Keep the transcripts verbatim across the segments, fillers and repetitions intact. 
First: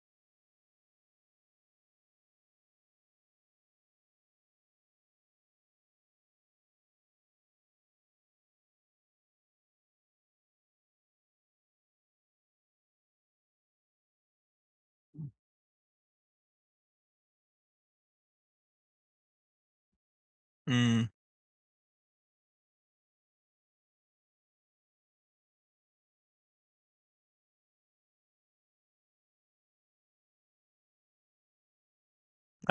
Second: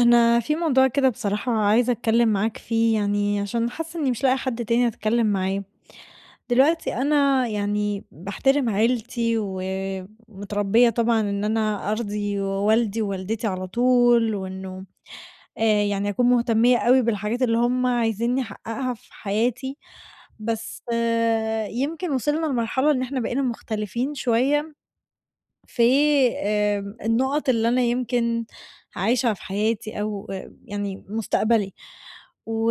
أنا في موضوع كده، بصراحة عايزة أتكلم معاك فيه، يعني عشان حاسة إني مش لاقي حد تاني أتكلم معاه. دلوقتي أنا يعني باحترم عيلتي ومتربية طبعا إن أنا أرضي والدي ووالدتي على طول، وإنه آه، يعني أكون مهتمية قوي بالحاجات اللي هم عايزيني أحققها في حياتي. بس إمم، آه، يمكن وصلنا لمرحلة إن إحنا بقينا مختلفين شوية في آمم، النُقَط اللي أنا يمكن عايشة في حياتي أو آآ، يعني مستقبلي.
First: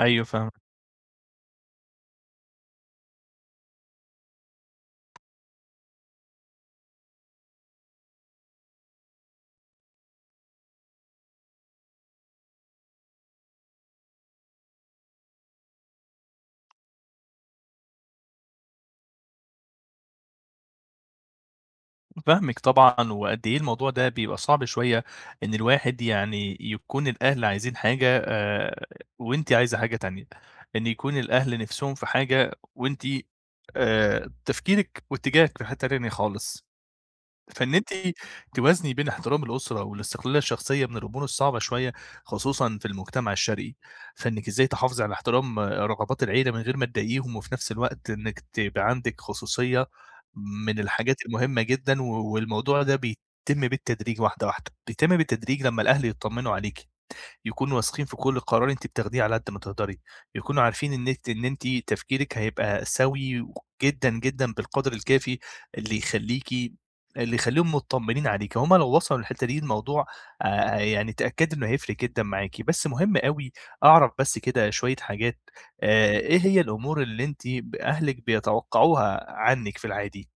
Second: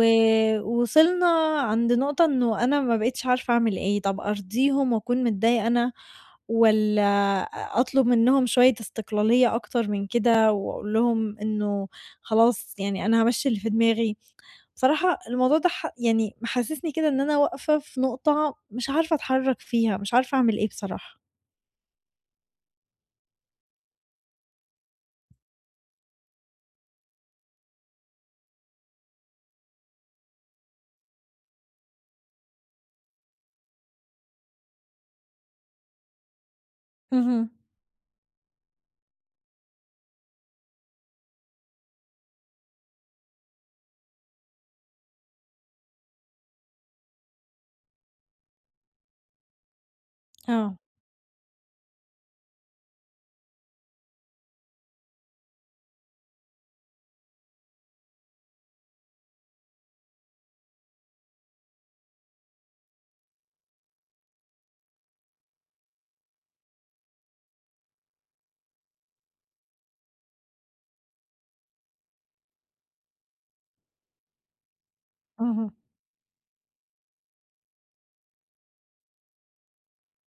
أيوه فاهمِك، عند نقطة إنه أنا ما بقيتش عارفة أعمل إيه، طَب أرضيهم وأكون متضايقة أنا، والّا أ أطلب منّهم شوية استقلالية أكتر من كده، وأقول لهم إنه خلاص يعني أنا هامشّي اللي في دماغي. بصراحة الموضوع ده ح يعني محسّسني كده إن أنا واقفة في نقطة مش عارفة أتحرّك فيها، مش عارفة أعمل إيه بصراحة. فاهمِك طبعًا، وقد إيه الموضوع ده بيبقى صعب شوية إن الواحد يعني يكون الأهل عايزين حاجة آآ، وأنتِ عايزة حاجة تانية، إن يكون الأهل نِفْسهم في حاجة وأنتِ آآ، تفكيرِك واتجاهِك في حتّة تانية خالص. اهم. فإن أنتِ توازني بين احترام الأسرة والاستقلالية الشخصية من الأمور الصعبة شوية، خصوصًا في المجتمع الشرقي، فإنِّك إزاي تحافظي على احترام رغبات العيلة من غير ما تضايقيهم، وفي نفس الوقت إنِّك تبقى عندِك خصوصية آه. من الحاجات المهمة جدًا، و والموضوع ده بيتم بالتدريج واحدة واحدة، بيتم بالتدريج لمّا الأهل يتطمنوا عليكِ. يكونوا واثقين في كل قرار أنتِ بتاخديه على قد ما تقدري، يكونوا عارفين إن أنتِ إن أنتِ تفكيرِك هيبقى سوي جدًا، جدًا بالقدر الكافي اللي يخلّيكِ اللي يخلّيهم مطمنين عليكِ، هُم لو وصلوا للحتة دي الموضوع آآ يعني تأكدي إنه هيفرق جدًا معاكِ، بس مهم أوي أعرف بس كده شوية حاجات. اهم. آآ إيه هي الأمور اللي أنتِ ب أهلِك بيتوقعوها عنِّك في العادي؟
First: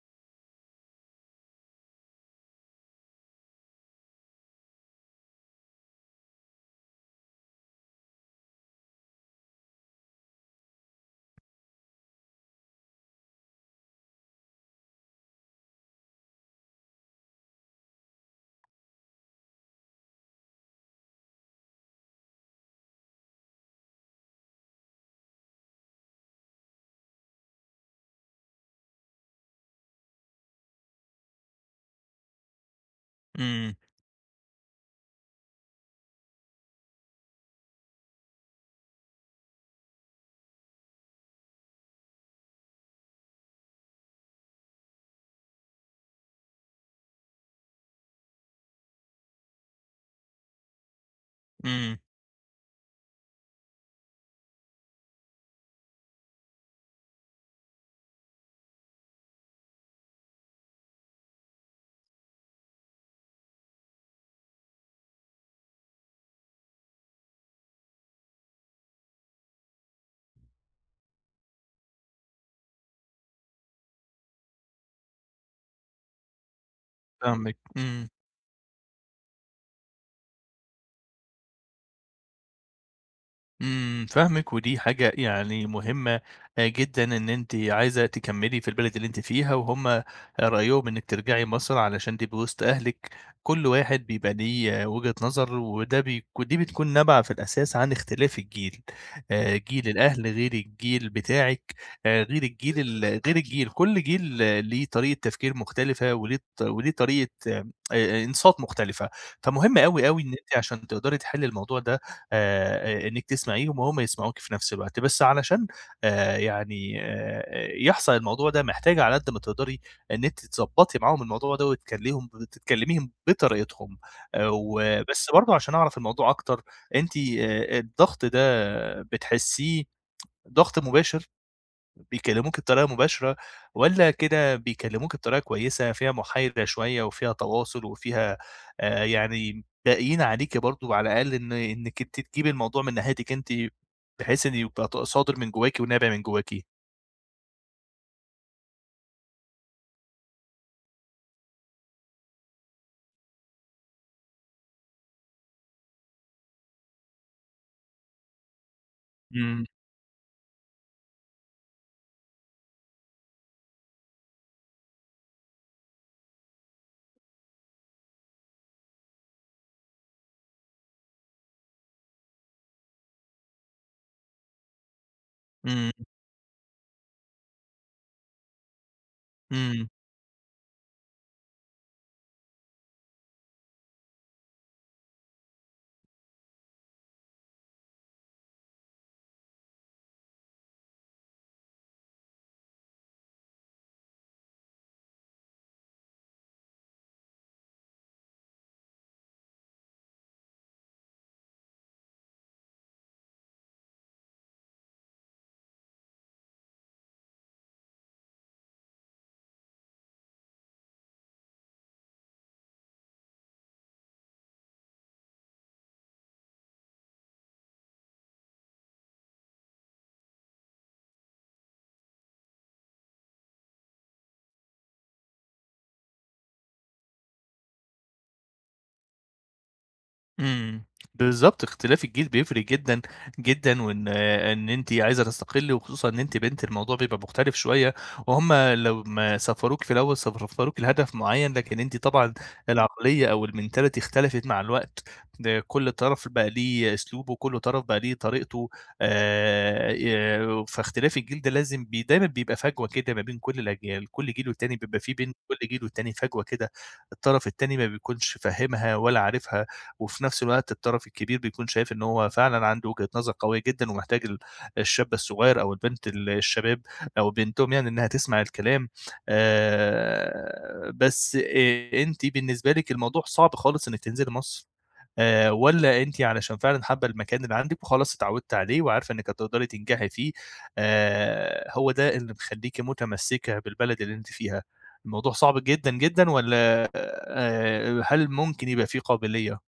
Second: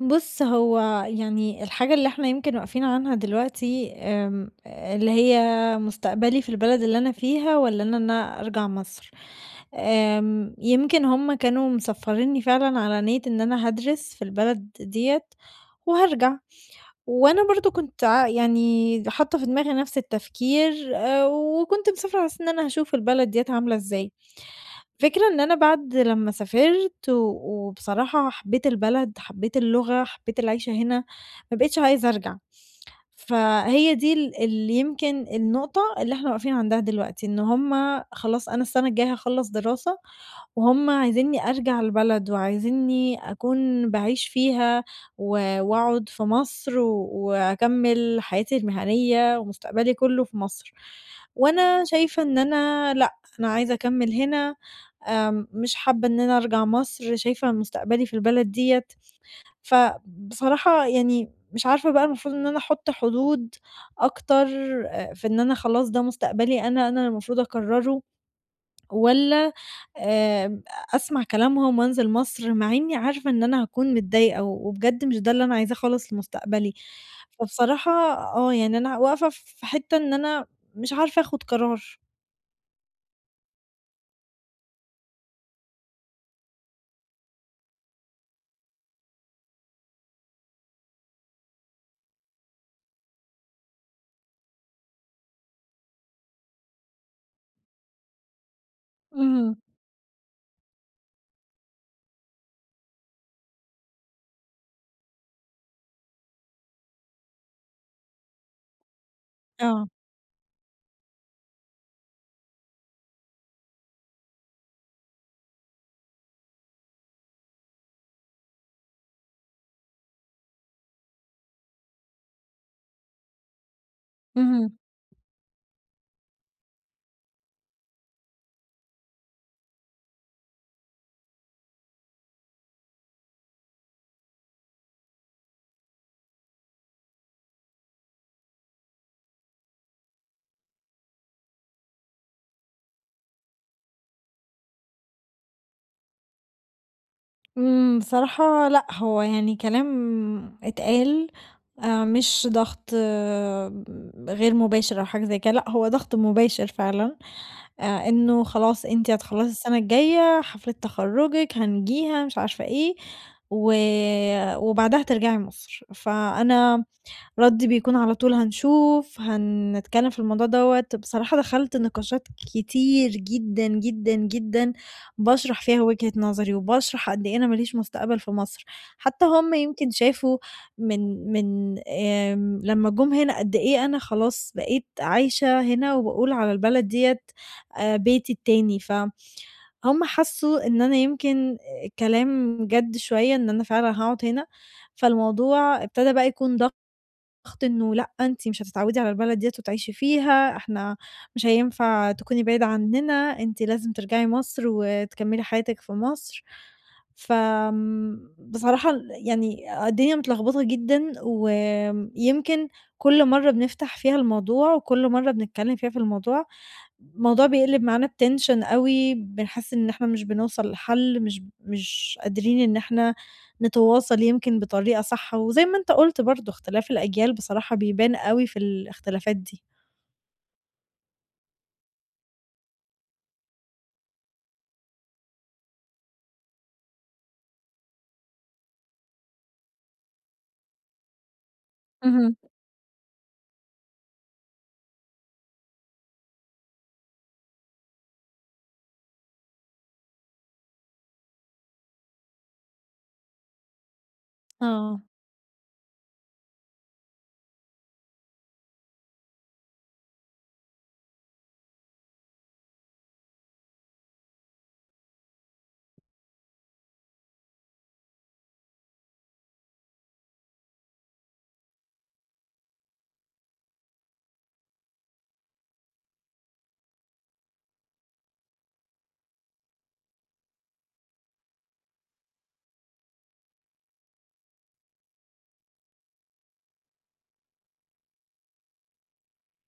بُص، هو يعني الحاجة اللي إحنا يمكن واقفين عنها دلوقتي آمم، اللي هي مستقبلي في البلد اللي أنا فيها، والّا إن أنا أرجع مصر. آمم، يمكن هُم كانوا مصفّرينّي فعلًا على نيّة إن أنا هادرس في البلد ديّة وهارجع. وأنا برضه كنت ع يعني حاطة في دماغي نفس التفكير، آآ، وكنت مسافرة على أساس إن أنا هاشوف البلد ديّة عاملة إزاي. الفكرة إن أنا بعد لمّا سافرت و وبصراحة حبيت البلد، حبيت اللغة، حبيت العيشة هنا، ما بقيتش عايزة أرجع. إمم. فهي دي ال اللي يمكن النقطة اللي إحنا واقفين عندها دلوقتي، إن هُم خلاص أنا السنة الجاية هاخلّص دراسة، وهُم عايزينّي أرجع البلد، وعايزينّي أكون باعيش فيها، و وأقعد في مصر و- وأكمّل حياتي المهنية ومستقبلي كلّه في مصر. وأنا إمم. شايفة إن أنا لأ، أنا عايزة أكمّل هنا. آمم، مش حابة إن أنا أرجع مصر، شايفة مستقبلي في البلد ديّة. فبصراحة يعني مش عارفة بقى المفروض إن أنا أحُط حدود أكتر آآ، في إن أنا خلاص ده مستقبلي أنا، أنا اللي المفروض أقرّره، والّا آآ أسمع كلامهم وأنزل مصر، مع إني عارفة إن أنا هاكون متضايقة، و- وبجد مش ده اللي أنا عايزاه خالص لمستقبلي. فاهمِك. فبصراحة إمم. آه، يعني أنا واقفة في حتّة إن أنا مش عارفة آخُد قرار. إمم، فاهمِك، ودي حاجة يعني مهمة آآ جدًا إن أنتِ عايزة تكمّلي في البلد اللي أنتِ فيها، وهُم رأيهم إنِّك ترجعي مصر علشان تبقي وسط أهلِك، كل واحد بيبقى ليه آه، وجهة نظر، وده بيك ودي بتكون نابعة في الأساس عن اختلاف الجيل، اهم. آآ جيل الأهل غير الجيل بتاعِك، آآ غير الجيل ال غير الجيل، كل جيل آه، ليه طريقة تفكير مختلفة، وليه ط وليه طريقة آآ إنصات مختلفة، فمهم آه. أوي، أوي إن أنتِ عشان تقدري تحلّي الموضوع ده آآ إنِّك تسمعيهم وهُم يسمعوكِ في نفس الوقت، بس علشان آآ يعني آآ يحصل الموضوع ده محتاجة على قد ما تقدري إن أنتِ تضبّطي معاهم الموضوع ده وتكليهم تكلميهم بطريقتهم، آآ اهم. وبس برضه عشان أعرف الموضوع أكتر. أنتِ آآ الضغط ده بتحسّيه ضغط مباشر؟ بيكلّموك بطريقة مباشرة والّا كده بيكلّموك بطريقة كويسة فيها محايدة شوية وفيها تواصل وفيها آآ يعني باقيين عليكِ برضه على الأقل إن إنِّك أنتِ تجيبي الموضوع من ناحيتِك أنتِ، بحيث إن يبقى ط صادر من جواكِ ونابع من جواكِ؟ إمم، بصراحة لأ، هو يعني كلام اتقال، آآ مش ضغط، آه، غير مباشر أو حاجة زي كده، لأ هو ضغط مباشر فعلًا. آآ إنه خلاص أنتِ هتخلّصي إمم. السنة الجاية، حفلة تخرُّجِك هنجيها مش عارفة إيه، و وبعدها هترجعي مصر. فأنا رد بيكون على طول هنشوف، هنتكلّم في الموضوع دوّة. بصراحة دخلت نقاشات كتير جدًا، جدًا، جدًا، باشرح فيها إمم. وجهة نظري، وباشرح قد إيه أنا ما ليش مستقبل في مصر. حتّى هُم إمم. يمكن شافوا من من آمم، لمّا جُم هنا قد إيه أنا خلاص بقيت عايشة هنا، وباقول على البلد ديّة آآ، بيتي التاني. فهُم حسّوا إن أنا يمكن كلام جَد شوية، إن أنا فعلًا هاقعد هنا. فالموضوع ابتدى بقى يكون ضغط ضغط إنه لأ أنتِ مش هتتعودي على البلد ديّة وتعيشي فيها، إحنا مش هينفع تكوني بعيدة عننا، أنتِ لازم ترجعي مصر وتكمّلي حياتِك في مصر. فآمم، بصراحة ال يعني الدنيا متلخبطة جدًا، ويمكن كل مرّة بنفتح فيها الموضوع، وكل مرّة بنتكلّم فيها في الموضوع، الموضوع بيقلب معانا بtension أوي. بنحس إن إحنا مش بنوصل لحل، مش مش قادرين إن إحنا نتواصل يمكن بطريقة صح، وزي ما أنت قُلت برضه اختلاف الأجيال بصراحة بيبان أوي في الاختلافات دي. إمم، بالضبط، اختلاف الجيل بيفرق جدًا، جدًا، وإن إن أنتِ عايزة تستقلّي وخصوصًا إن أنتِ بنت الموضوع بيبقى مختلف شوية، وهُم لمّا سفّروكِ في الأول سفّروكِ لهدف معيّن، لكن أنتِ طبعًا اهم. العقلية أو الmentality اختلفت مع الوقت، ده كل طرف بقى ليه أسلوبه، كل طرف بقى ليه طريقته، آآ، ي فاختلاف الجيل ده لازم بي دايمًا بيبقى فجوة كده ما بين كل الأجيال، كل جيل والتاني آه. بيبقى في بين كل جيل والتاني فجوة كده، الطرف التاني ما بيكونش فاهمها ولا عارفها. وفي نفس الوقت الطرف الكبير بيكون شايف إن هو فعلًا عنده وجهة نظر قوية جدًا ومحتاج ال الشاب الصغير أو البنت ال الشباب أو بنتهم يعني إنها تسمع الكلام. آآ، بس آآ، أنتِ بالنسبة لِك الموضوع صعب خالص إنِّك تنزلي مصر، آآ، والّا أنتِ علشان فعلًا حابة المكان اللي عندِك وخلاص اتعودتِ عليه وعارفة إنِّك هتقدري تنجحي فيه، آآ، هو ده اللي مخلّيكِ متمسكة بالبلد اللي أنتِ فيها؟ الموضوع صعب جدًا، جدًا، والّا آآ، هل ممكن يبقى في قابلية؟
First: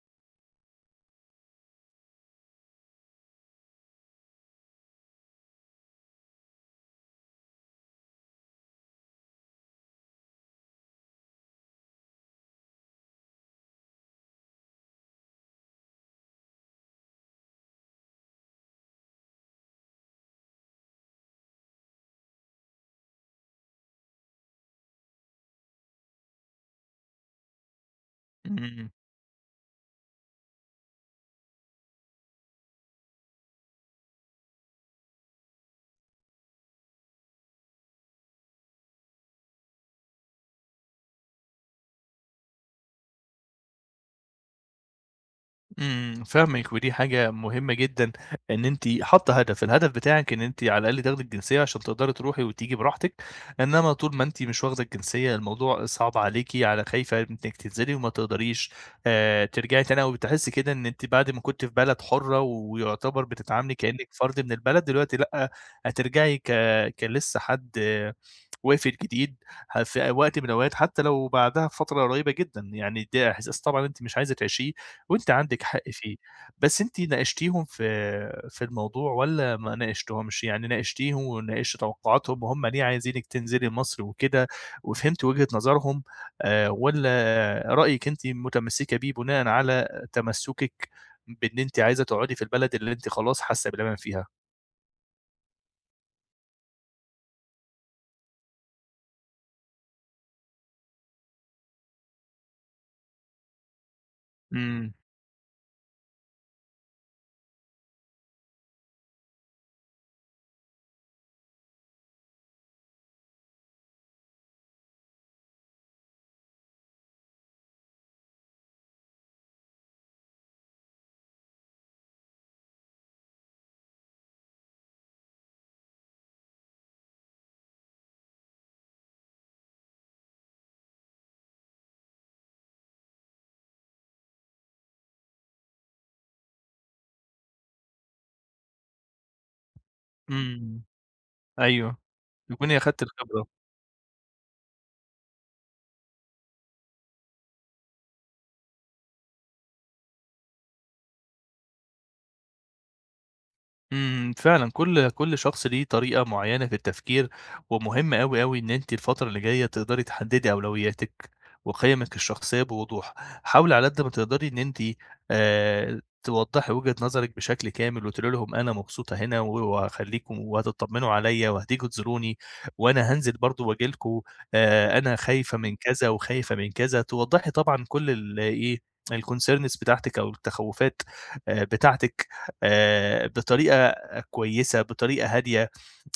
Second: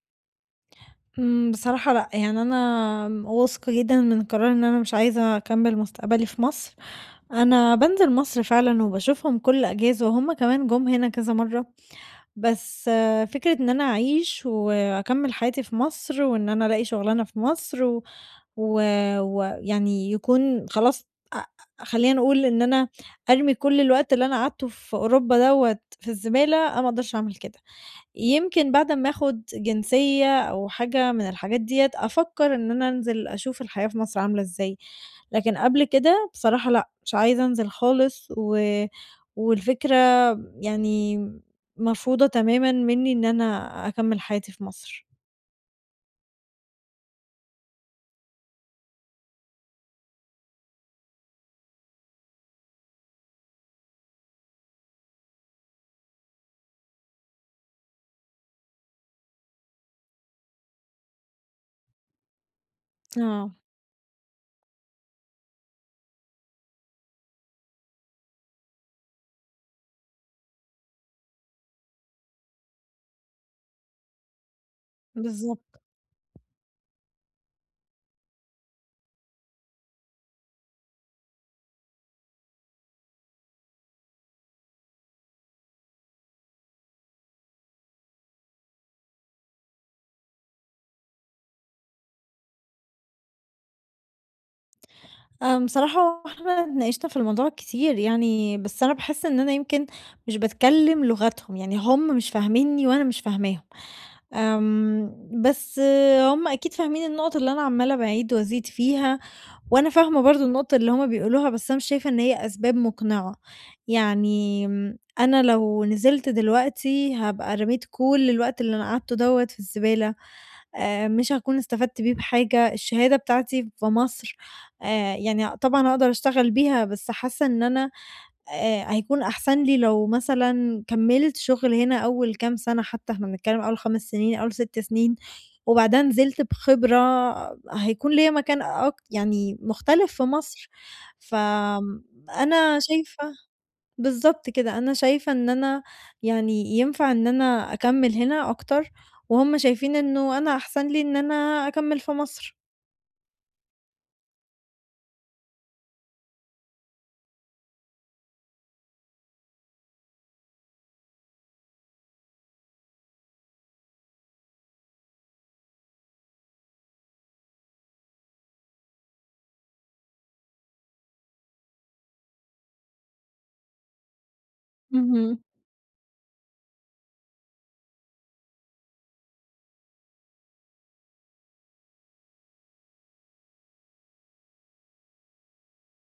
إمم، بصراحة لأ، يعني أنا واثقة جدًا من قراري إن أنا مش عايزة أكمّل مستقبلي في مصر. أنا بانزل مصر فعلًا وباشوفهم كل أجازة، وهُم كمان جُم هنا كذا مرّة. بس آه، فكرة إن أنا أعيش وأكمّل حياتي في مصر، وإن أنا ألاقي شُغلانة في مصر، ويعني و و ويعني يكون خلاص، أ خلّينا نقول إن أنا أرمي كل الوقت اللي أنا قعدته في أوروبا دوّة في الزبالة، أنا ما أقدرش أعمل كده. يمكن بعد إمم. أمّا آخُد جنسية أو حاجة من الحاجات ديّة، أفكّر إن أنا أنزل أشوف الحياة في مصر عاملة إزاي. لكن قبل كده بصراحة لأ، مش عايزة أنزل خالص و والفكرة يعني مرفوضة تمامًا منّي إن أنا أكمّل حياتي في مصر. إمم، فاهمِك، ودي حاجة مهمة جدًا إن أنتِ حاطة هدف، الهدف بتاعِك إن أنتِ على الأقل تاخدي الجنسية عشان تقدري تروحي وتيجي براحتك، إنما طول ما أنتِ مش واخدة الجنسية الموضوع صعب عليكِ، على خايفة إنِّك تنزلي وما تقدريش آآ ترجعي تاني أو بتحسي كده إن أنتِ بعد ما كنتِ في بلد حُرة ويعتبر آه، بتتعاملي كإنِّك فرد من البلد، دلوقتي لأ، هترجعي ك كلسه حد وافد جديد ه في وقت من الأوقات حتى لو بعدها بفترة قريبة جدًا، يعني ده إحساس طبعًا أنتِ مش عايزة تعيشيه وأنتِ عندِك بالضبط. حق فيه، بس أنتِ ناقشتيهم في في الموضوع والّا ما ناقشتيهمش؟ يعني ناقشتيهم وناقشتِ توقعاتهم وهُم ليه عايزينِك تنزلي مصر وكده وفهمتِ وجهة نظرهم، آآ والّا رأيِك أنتِ متمسكة بيه بناءً على تمسكِك بإن أنتِ عايزة تقعدي في البلد اللي أنتِ خلاص حاسة بالأمان فيها؟ آمم، بصراحة إحنا اتناقشنا في الموضوع كتير يعني، بس أنا باحس إن أنا يمكن مش باتكلّم لغتهم، يعني هم مش فاهمينّي وأنا مش فاهماهم. إمم. آمم، بس هم أكيد فاهمين النقط اللي أنا عمّالة باعيد وأزيد فيها. وأنا فاهمة برضه النقطة اللي هُم بيقولوها، بس أنا مش شايفة إن هي أسباب مقنعة. يعني آمم، أنا لو نزلت دلوقتي هابقى رميت كل الوقت اللي أنا قعدته دوّة في الزبالة، آآ، مش هاكون استفدت بيه بحاجة. الشهادة بتاعتي في مصر، آآ، يعني طبعًا هاقدر أشتغل بيها، بس حاسة إن أنا آآ هيكون أحسن لي لو مثلًا كمّلت شغل هنا أول كام سَنة حتى، إحنا بنتكلّم أول 5 سنين، أول 6 سنين، وبعدها نزلت بخبرة، هيكون ليّا مكان أك يعني مختلف في مصر. إمم، أيوه، تكوني فأنا أخدتِ شايفة. الخبرة. بالضبط كده، أنا شايفة إن أنا يعني ينفع إن أنا أكمّل هنا أكتر، وهُم شايفين إنه أنا أحسن لي إن أنا أكمّل في مصر. إمم، فعلًا كل كل شخص ليه طريقة معيّنة في التفكير، ومهم أوي، أوي إن أنتِ الفترة اللي جاية تقدري تحددي أولوياتِك وقيمِك الشخصية بوضوح، حاولي على قد ما تقدري إن أنتِ آآ، توضّحي وجهة نظرِك بشكل كامل وتقولي لهم أنا مبسوطة هنا و وهاخلّيكم وهتطمنوا عليَّ وهتيجوا تزوروني، وأنا هانزل برضه وآجي لكم، آآ، أنا اهم. خايفة من كذا وخايفة من كذا، توضّحي طبعًا كل ال إيه الconcerns بتاعتِك أو التخوّفات آآ، بتاعتِك آآ، بطريقة كويسة، بطريقة هادية،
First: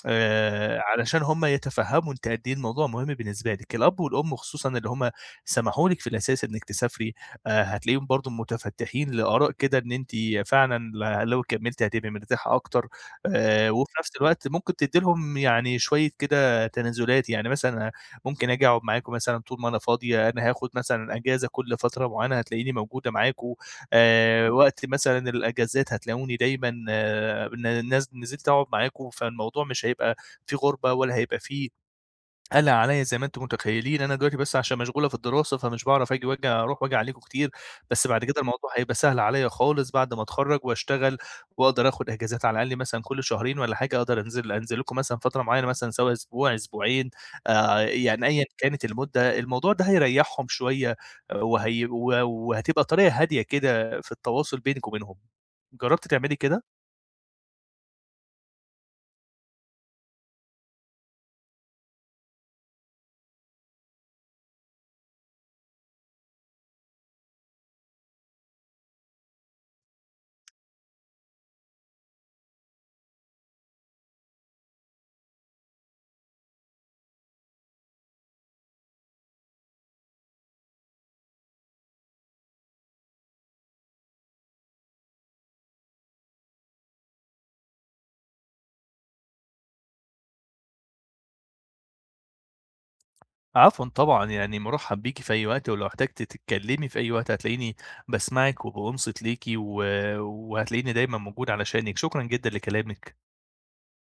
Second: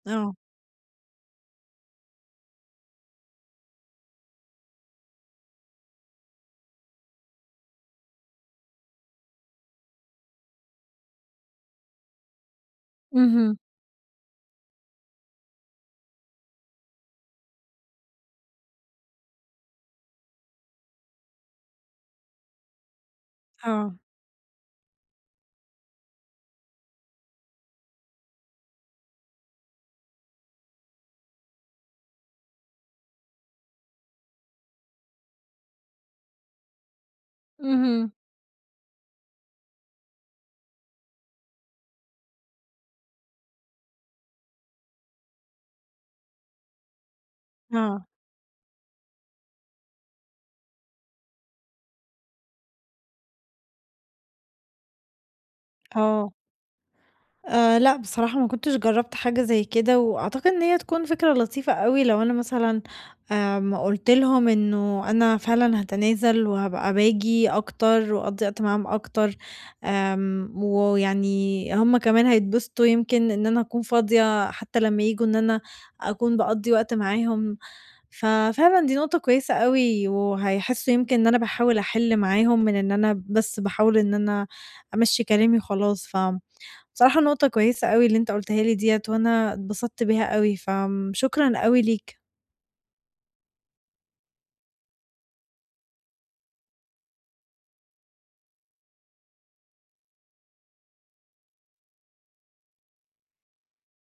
آه. آآ علشان هم يتفهّموا أنتِ قد إيه الموضوع مهم بالنسبة لِك. الأب والأم خصوصًا اللي هم سمحوا لِك في الأساس إنِّك تسافري، آآ هتلاقيهم برضه متفتّحين لآراء كده إن أنتِ فعلًا ل لو كمّلتِ هتبقي مرتاحة أكتر، اهم. آآ وفي نفس الوقت ممكن تدّي لهم يعني شوية كده تنازلات، يعني مثلًا ممكن آجي أقعد معاكم مثلًا طول ما أنا فاضية، أنا هاخد مثلًا أجازة كل فترة معيّنة هتلاقيني موجودة معاكم. آه. آآ وقت مثلًا الأجازات هتلاقوني دايمًا آه، ن نزلت أقعد معاكم، فالموضوع مش هيبقى في غُربة ولا هيبقى في قلق عليَّ زي ما أنتم متخيلين، أنا دلوقتي بس عشان مشغولة في الدراسة، فمش باعرف آجي وآجي أروح وآجي عليكم كتير، بس اهم. بعد كده الموضوع هيبقى سهل عليَّ خالص بعد ما أتخرّج وأشتغل، وأقدر آخد إجازات على الأقل مثلًا كل شهرين والّا حاجة، أقدر أنزل أنزل لكم مثلًا فترة معيّنة مثلًا سواء أسبوع، أسبوعين، آآ، آه. يعني أيًا كانت المدة، الموضوع ده هيريّحهم شوية آه، وهي و وهتبقى طريقة هادية كده في التواصل بينِك وبينهم. جرّبتِ اه، تعملي كده؟ آآ لأ، بصراحة ما كنتش جرّبت حاجة زي كده، وأعتقد إن هي تكون فكرة لطيفة أوي لو أنا مثلًا آمم قُلت لهم إنه أنا فعلًا هاتنازل وهابقى باجي أكتر وأقضّي وقت معاهم أكتر. آمم ويعني هُم كمان هيتبسطوا يمكن إن أنا أكون فاضية حتى لمّا ييجوا إن أنا أكون باقضّي وقت معاهم. ففعلًا دي نقطة كويسة أوي، وهيحسّوا يمكن إن أنا باحاول أحِل معاهم من إن أنا بس باحاول إن أنا أمشّي كلامي وخلاص. ف بصراحة نقطة كويسة أوي اللي أنت قُلتها لي ديّة، وأنا اتبسطت بيها أوي، فآمم شكرًا أوي ليك. عفوًا طبعًا، يعني مرحّب بيكِ في أي وقت، ولو احتجتِ تتكلمي في أي وقت هتلاقيني باسمعِك وبانصت ليكِ و وهتلاقيني دايمًا موجود علشانِك، شكرًا جدًا لكلامِك.